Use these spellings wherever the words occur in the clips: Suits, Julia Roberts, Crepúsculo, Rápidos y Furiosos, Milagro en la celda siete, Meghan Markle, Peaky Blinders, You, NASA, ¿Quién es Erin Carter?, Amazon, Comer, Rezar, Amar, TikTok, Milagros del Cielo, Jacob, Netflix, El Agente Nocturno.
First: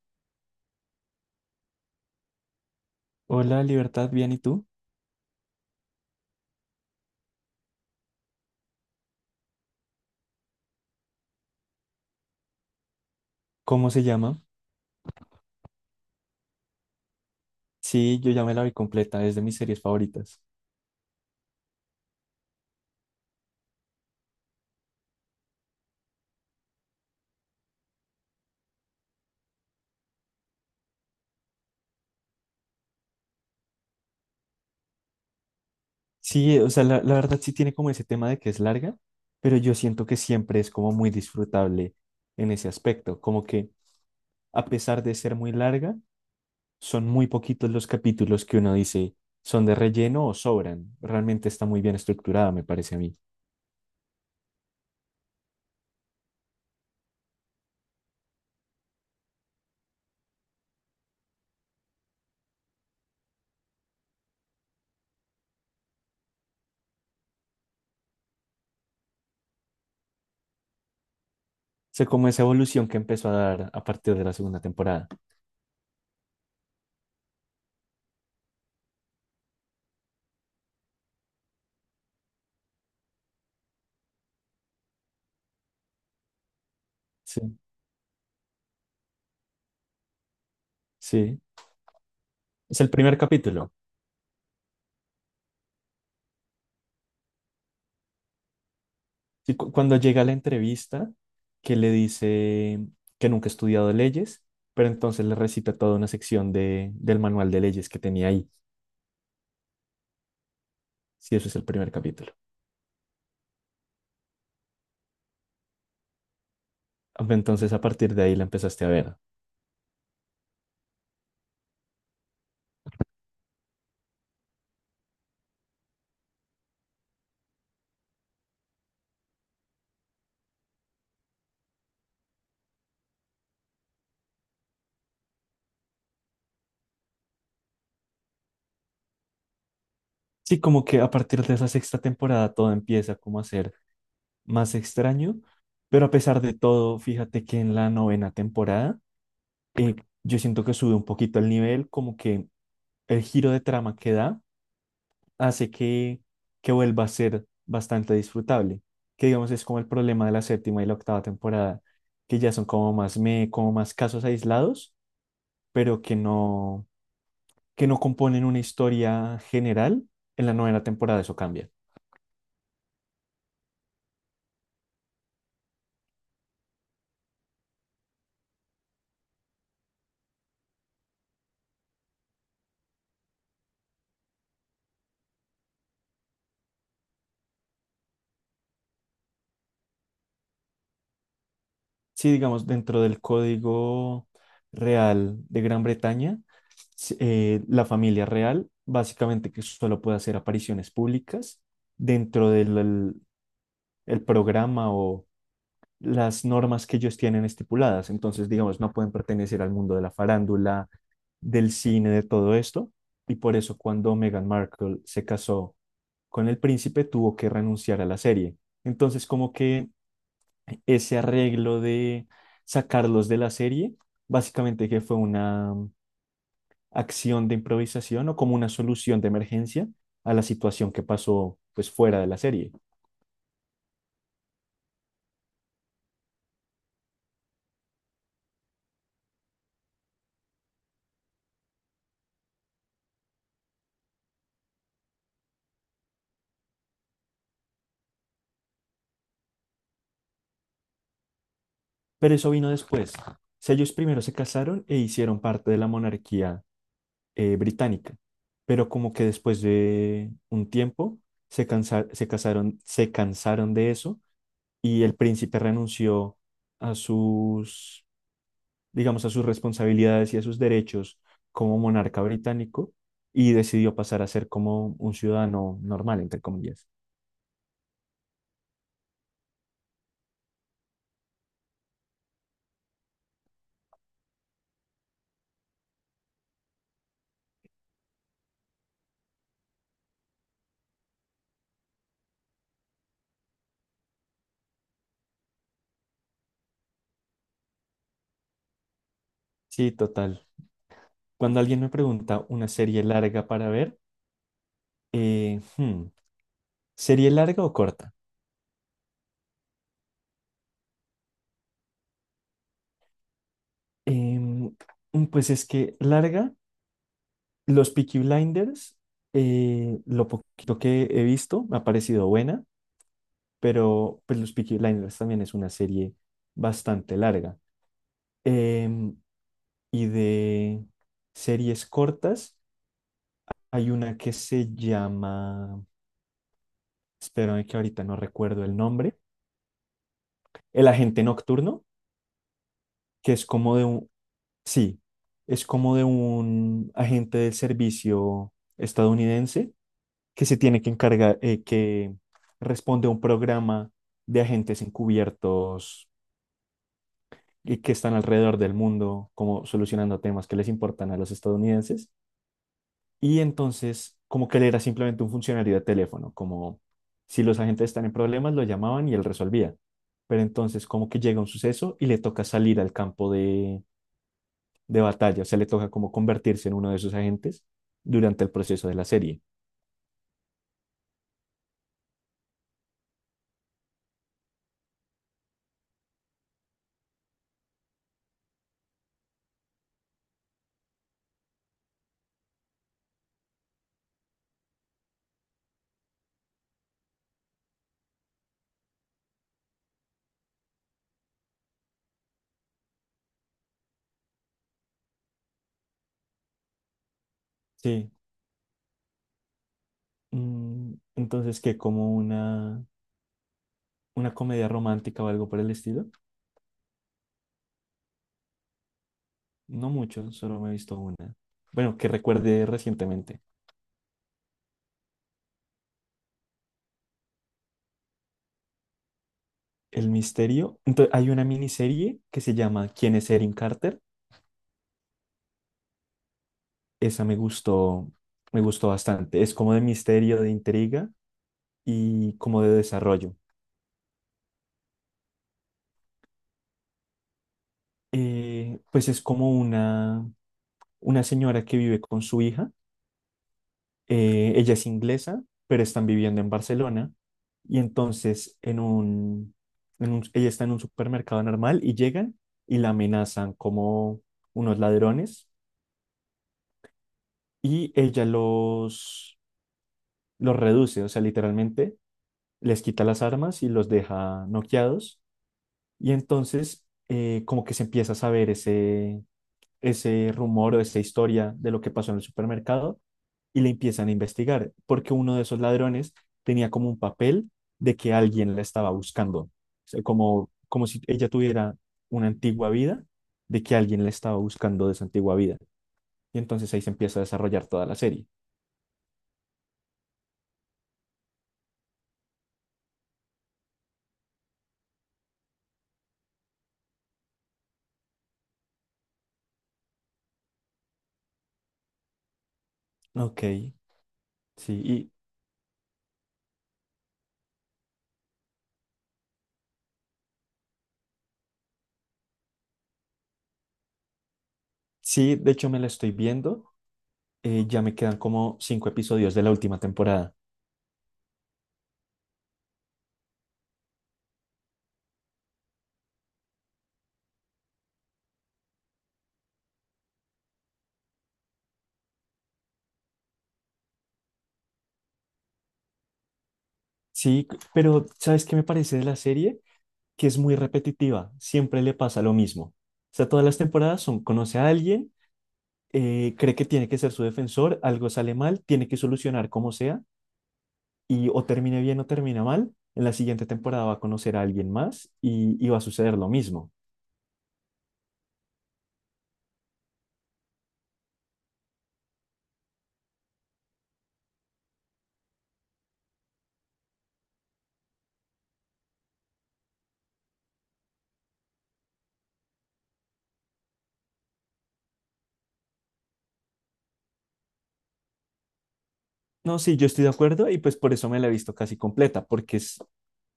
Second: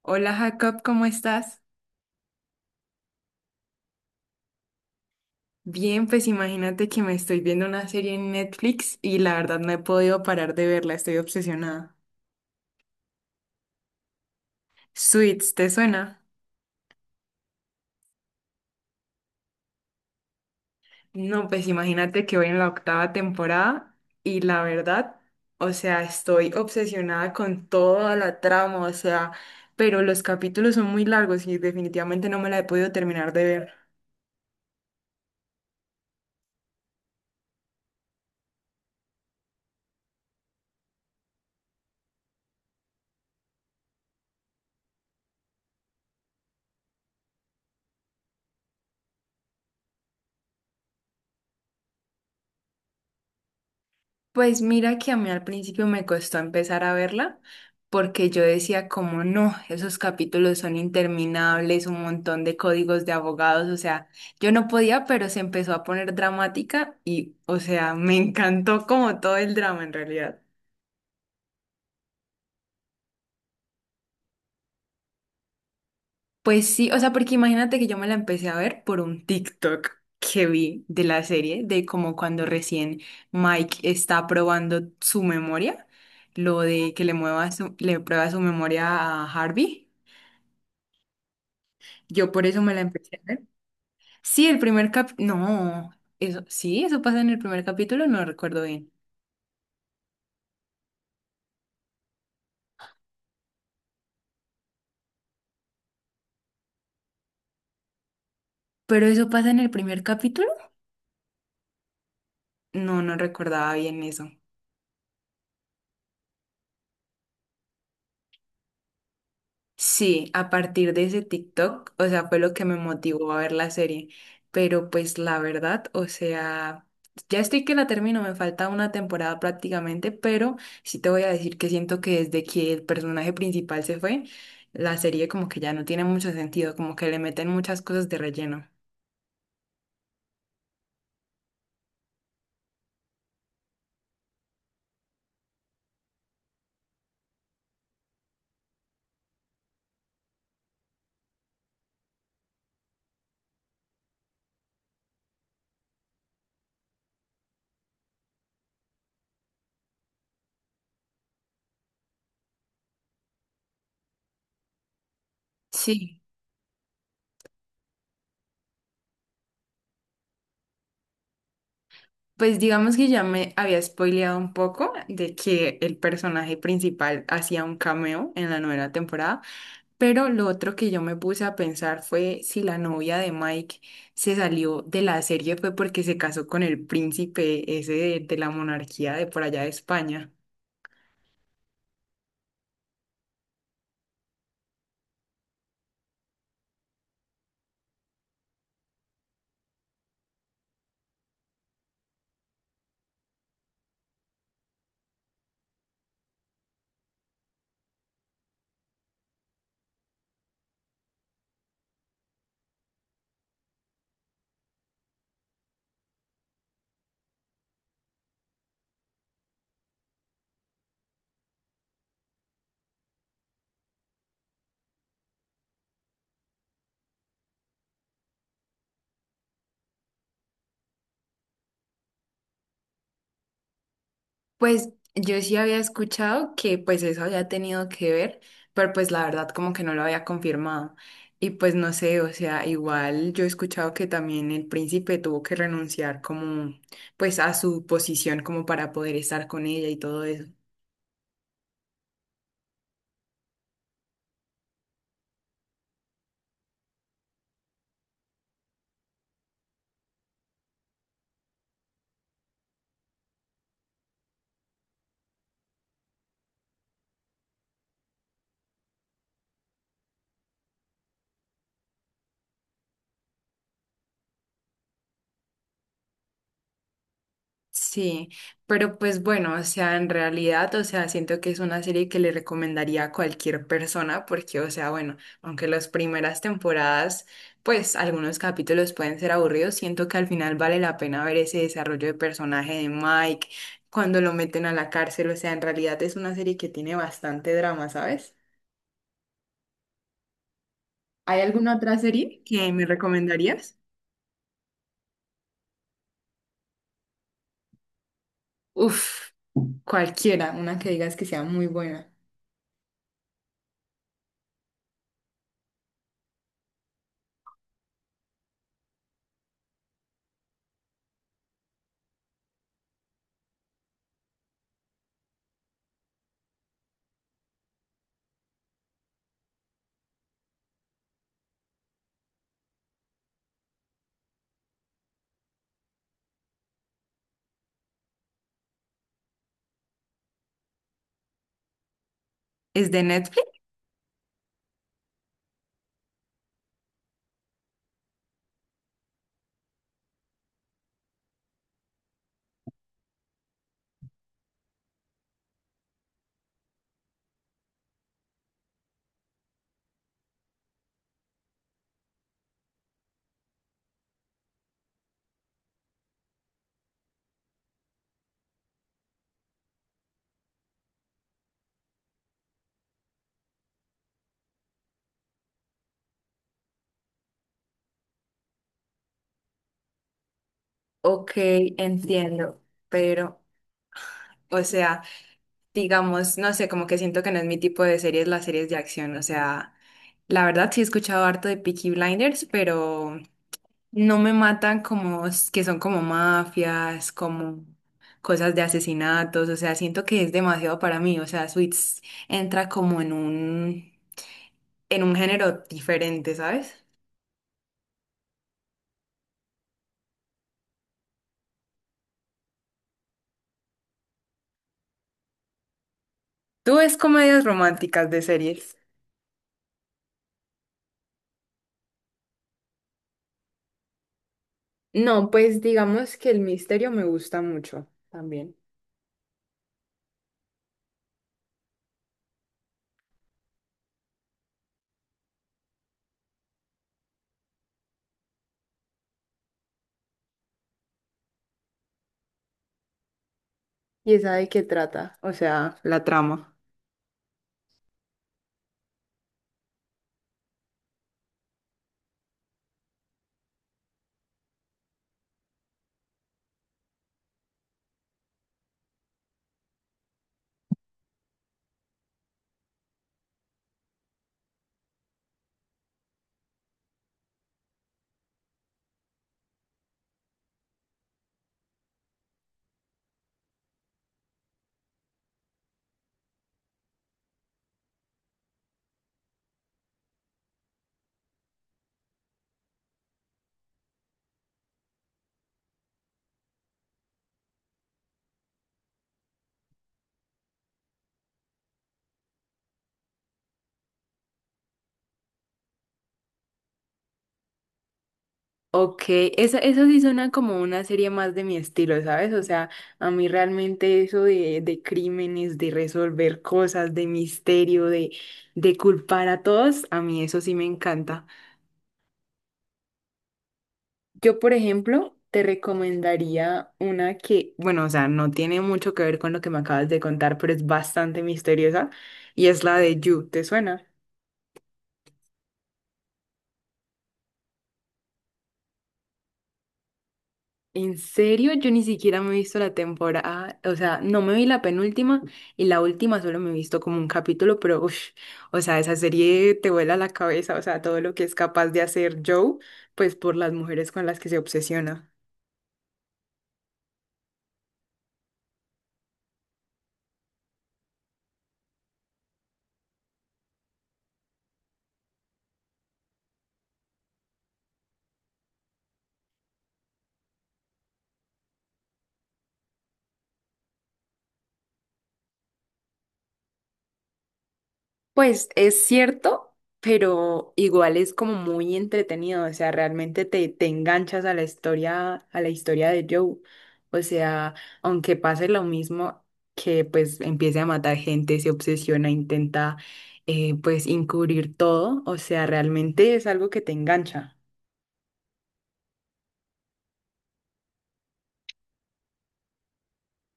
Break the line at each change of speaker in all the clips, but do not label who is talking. Hola Jacob, ¿cómo estás?
Hola, Libertad, bien, ¿y tú?
Bien, pues imagínate que me estoy viendo una serie en Netflix y la verdad no he podido parar de verla, estoy obsesionada.
¿Cómo se llama?
Suits, ¿te suena?
Sí, yo ya me la vi completa, es de mis series favoritas.
No, pues imagínate que voy en la octava temporada y la verdad, o sea, estoy obsesionada con toda la trama, o sea, pero los capítulos son muy largos y definitivamente no me la he podido terminar de ver.
Sí, o sea, la verdad sí tiene como ese tema de que es larga, pero yo siento que siempre es como muy disfrutable en ese aspecto, como que a pesar de ser muy larga, son muy poquitos los capítulos que uno dice son de relleno o sobran. Realmente está muy bien estructurada, me parece a mí.
Pues mira que a mí al principio me costó empezar a verla porque yo decía como no, esos capítulos son interminables, un montón de códigos de abogados, o sea, yo no podía, pero se empezó a poner dramática y, o sea, me encantó como todo el drama en realidad.
O como esa evolución que empezó a dar a partir de la segunda temporada.
Pues sí, o sea, porque imagínate que yo me la empecé a ver por un TikTok que vi de la serie, de como cuando recién Mike está probando su memoria, lo de que le mueva
Sí,
su, le prueba su memoria a Harvey.
sí.
Yo por eso me
Es
la
el
empecé
primer
a ver.
capítulo.
Sí, el primer cap... No, eso, sí, eso pasa en el primer capítulo, no recuerdo bien.
Sí, cuando llega a la entrevista, que le dice que nunca ha estudiado leyes, pero entonces le recita toda una sección del manual de leyes que tenía ahí.
Pero eso pasa en el primer capítulo.
Sí, eso es el primer capítulo.
No, no recordaba bien eso.
Ah, entonces, a partir de ahí la empezaste a ver.
Sí, a partir de ese TikTok, o sea, fue lo que me motivó a ver la serie. Pero pues la verdad, o sea, ya estoy que la termino, me falta una temporada prácticamente, pero sí te voy a decir que siento que desde que el personaje principal se fue, la serie como que ya no tiene mucho sentido, como que le meten muchas cosas de relleno.
Sí, como que a partir de esa sexta temporada todo empieza como a ser más extraño, pero a pesar de todo, fíjate que en la novena temporada eh, yo siento que sube un poquito el nivel, como que el giro de trama que da hace que vuelva a ser bastante disfrutable, que digamos es como el problema de la séptima y la octava temporada, que ya son como más, me, como más casos aislados, pero
Sí,
que no componen una historia general. En la novena temporada eso cambia.
pues digamos que ya me había spoileado un poco de que el personaje principal hacía un cameo en la novena temporada, pero lo otro que yo me puse a pensar fue si la novia de Mike se salió de la serie fue porque se casó con el príncipe ese de la monarquía de por allá de España.
Sí, digamos, dentro del código real de Gran Bretaña, s- la familia real básicamente que solo puede hacer apariciones públicas dentro del el programa o las normas que ellos tienen estipuladas. Entonces, digamos, no pueden pertenecer al mundo de la farándula, del cine, de todo esto. Y por eso cuando Meghan Markle se casó con el príncipe, tuvo que renunciar a la serie. Entonces, como que ese arreglo de sacarlos de la serie, básicamente que fue una acción de improvisación o como una solución de emergencia a la situación que pasó pues fuera de la serie.
Pues yo sí había escuchado que pues eso había tenido que ver, pero pues la verdad como que no lo había confirmado. Y pues no sé, o sea, igual yo he escuchado que también el príncipe tuvo que renunciar como pues a su posición como para poder estar con ella y todo eso.
Pero eso vino después. O sea, ellos primero se casaron e hicieron parte de la monarquía británica, pero como que después de un tiempo se casaron, se cansaron de eso y el príncipe renunció a sus, digamos, a sus responsabilidades y a sus derechos como monarca británico y decidió pasar a ser como un ciudadano normal, entre comillas.
Sí, pero pues bueno, o sea, en realidad, o sea, siento que es una serie que le recomendaría a cualquier persona porque, o sea, bueno, aunque las primeras temporadas, pues algunos capítulos pueden ser aburridos, siento que al final vale la pena ver ese desarrollo de personaje de Mike cuando lo meten a la cárcel, o sea, en realidad es una serie que tiene bastante drama, ¿sabes?
Sí, total.
¿Hay
Cuando
alguna
alguien me
otra serie
pregunta una
que me
serie larga para
recomendarías?
ver, eh, hmm, ¿serie larga o corta?
Uf, cualquiera, una que digas que sea muy buena.
Em, pues es que larga Los Peaky Blinders, lo poquito que he visto, me ha parecido buena, pero pues los Peaky Blinders también es una serie bastante larga. Em, y de series cortas, hay una que se llama, espérame que ahorita no recuerdo el nombre, El Agente Nocturno,
¿Es de
que es
Netflix?
como de un, sí, es como de un agente del servicio estadounidense que se tiene que encargar, que responde a un programa de agentes encubiertos y que están alrededor del mundo, como solucionando temas que les importan a los estadounidenses. Y entonces, como que él era simplemente un funcionario de teléfono, como si los agentes están en problemas, lo llamaban y él resolvía. Pero entonces, como que llega un suceso y le toca salir al campo de batalla, o sea, le toca como convertirse en uno de esos agentes durante el proceso de la serie.
Ok, entiendo, pero, o sea, digamos, no sé, como que siento que no es mi tipo de series, las series de acción, o sea, la verdad sí he escuchado harto de Peaky Blinders, pero no me matan como s- que son como mafias, como cosas de asesinatos, o sea, siento que es demasiado para mí, o sea, Suits entra como en un género diferente, ¿sabes?
Sí. Entonces, que como una comedia romántica o algo por el estilo?
¿Tú ves comedias románticas de series?
No mucho, solo me he visto una. Bueno, que recuerde recientemente.
No, pues digamos que el misterio me gusta mucho también.
El misterio. Entonces, hay una miniserie que se llama ¿Quién es Erin Carter? Esa me gustó bastante. Es como de misterio, de intriga y como de desarrollo.
Y esa de qué trata, o sea, la trama.
Pues es como una señora que vive con su hija. Ella es inglesa, pero están viviendo en Barcelona. Y entonces ella está en un supermercado normal y llegan y la amenazan como unos ladrones y ella los reduce, o sea, literalmente les quita las armas y los deja noqueados. Y entonces como que se empieza a saber ese rumor o esa historia de lo que pasó en el supermercado y le empiezan a investigar, porque uno de esos ladrones tenía como un papel de que alguien la estaba buscando, o sea, como, como si ella tuviera una antigua vida, de que alguien la estaba buscando de esa antigua vida. Y entonces ahí se empieza a desarrollar toda la serie.
Ok, esa, eso sí suena como una serie más de mi estilo, ¿sabes? O sea, a mí realmente eso de crímenes, de resolver cosas, de misterio, de culpar a todos, a mí eso sí me encanta.
Ok,
Yo, por
sí. Y
ejemplo, te recomendaría una que, bueno, o sea, no tiene mucho que ver con lo que me acabas de contar, pero es bastante misteriosa y es la de You, ¿te suena?
sí, de hecho me la estoy viendo, ya me quedan como cinco episodios de la última temporada.
En serio, yo ni siquiera me he visto la temporada, o sea, no me vi la penúltima y la última solo me he visto como un capítulo, pero uff, o sea, esa serie te vuela la cabeza, o sea, todo lo que es capaz de hacer Joe, pues por las mujeres con las que se obsesiona.
Sí, pero ¿sabes qué me parece de la serie? Que es muy repetitiva, siempre le pasa lo mismo. O sea, todas las temporadas son, conoce a alguien, cree que tiene que ser su defensor, algo sale mal, tiene que solucionar como sea, y o termine bien o termina mal, en la siguiente temporada va a conocer a alguien más y va a suceder lo mismo.
Pues es cierto, pero igual es como muy entretenido, o sea, realmente te, te enganchas a la historia de Joe. O sea, aunque pase lo mismo que pues empiece a matar gente, se obsesiona, intenta pues encubrir todo, o sea, realmente es algo que te engancha.
No, sí, yo estoy de acuerdo y pues por eso me la he visto casi completa, porque es,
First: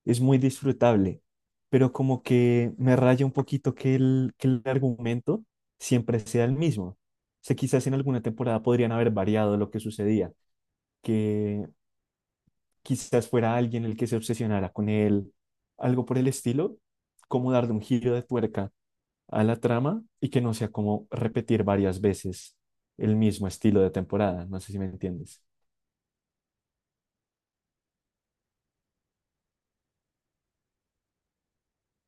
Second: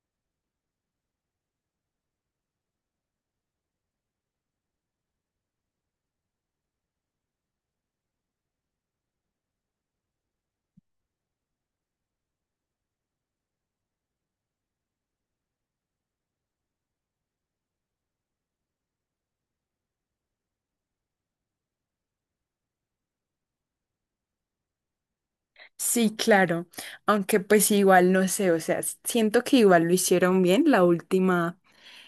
es muy disfrutable, pero como que me raya un poquito que el argumento siempre sea el mismo. O sea, quizás en alguna temporada podrían haber variado lo que sucedía que quizás fuera alguien el que se obsesionara con él, algo por el estilo, como darle un giro de tuerca a la trama y que no sea como repetir varias veces el mismo estilo de temporada, no sé si me entiendes.
Sí, claro, aunque pues igual no sé, o sea, siento que igual lo hicieron bien la última.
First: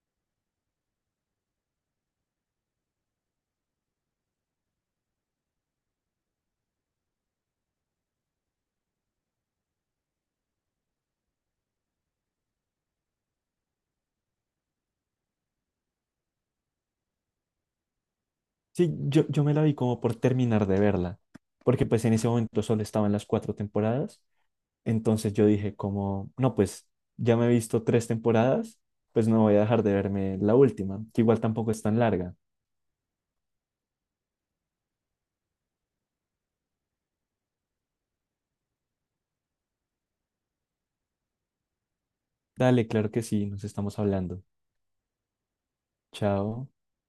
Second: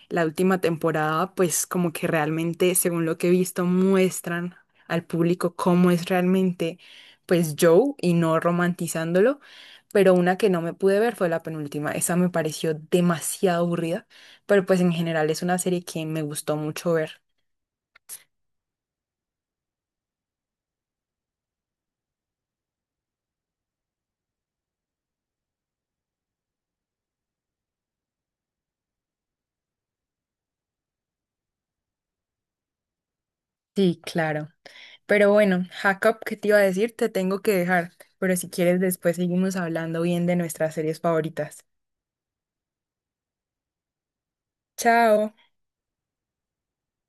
La última temporada, pues como que realmente, según lo que he visto, muestran al público cómo es realmente, pues Joe y no romantizándolo. Pero una que no me pude ver fue la penúltima. Esa me pareció demasiado aburrida, pero pues en general es una serie que me gustó mucho ver.
Sí, yo me la vi como por terminar de verla, porque pues en ese momento solo estaban las cuatro temporadas, entonces yo dije como, no, pues ya me he visto tres temporadas, pues no voy a dejar de verme la última, que igual tampoco es tan larga.
Sí, claro. Pero bueno, Jacob, ¿qué te iba a decir? Te tengo que dejar, pero si quieres después seguimos hablando bien de nuestras series favoritas.
Dale, claro que sí, nos estamos hablando.
Chao.
Chao.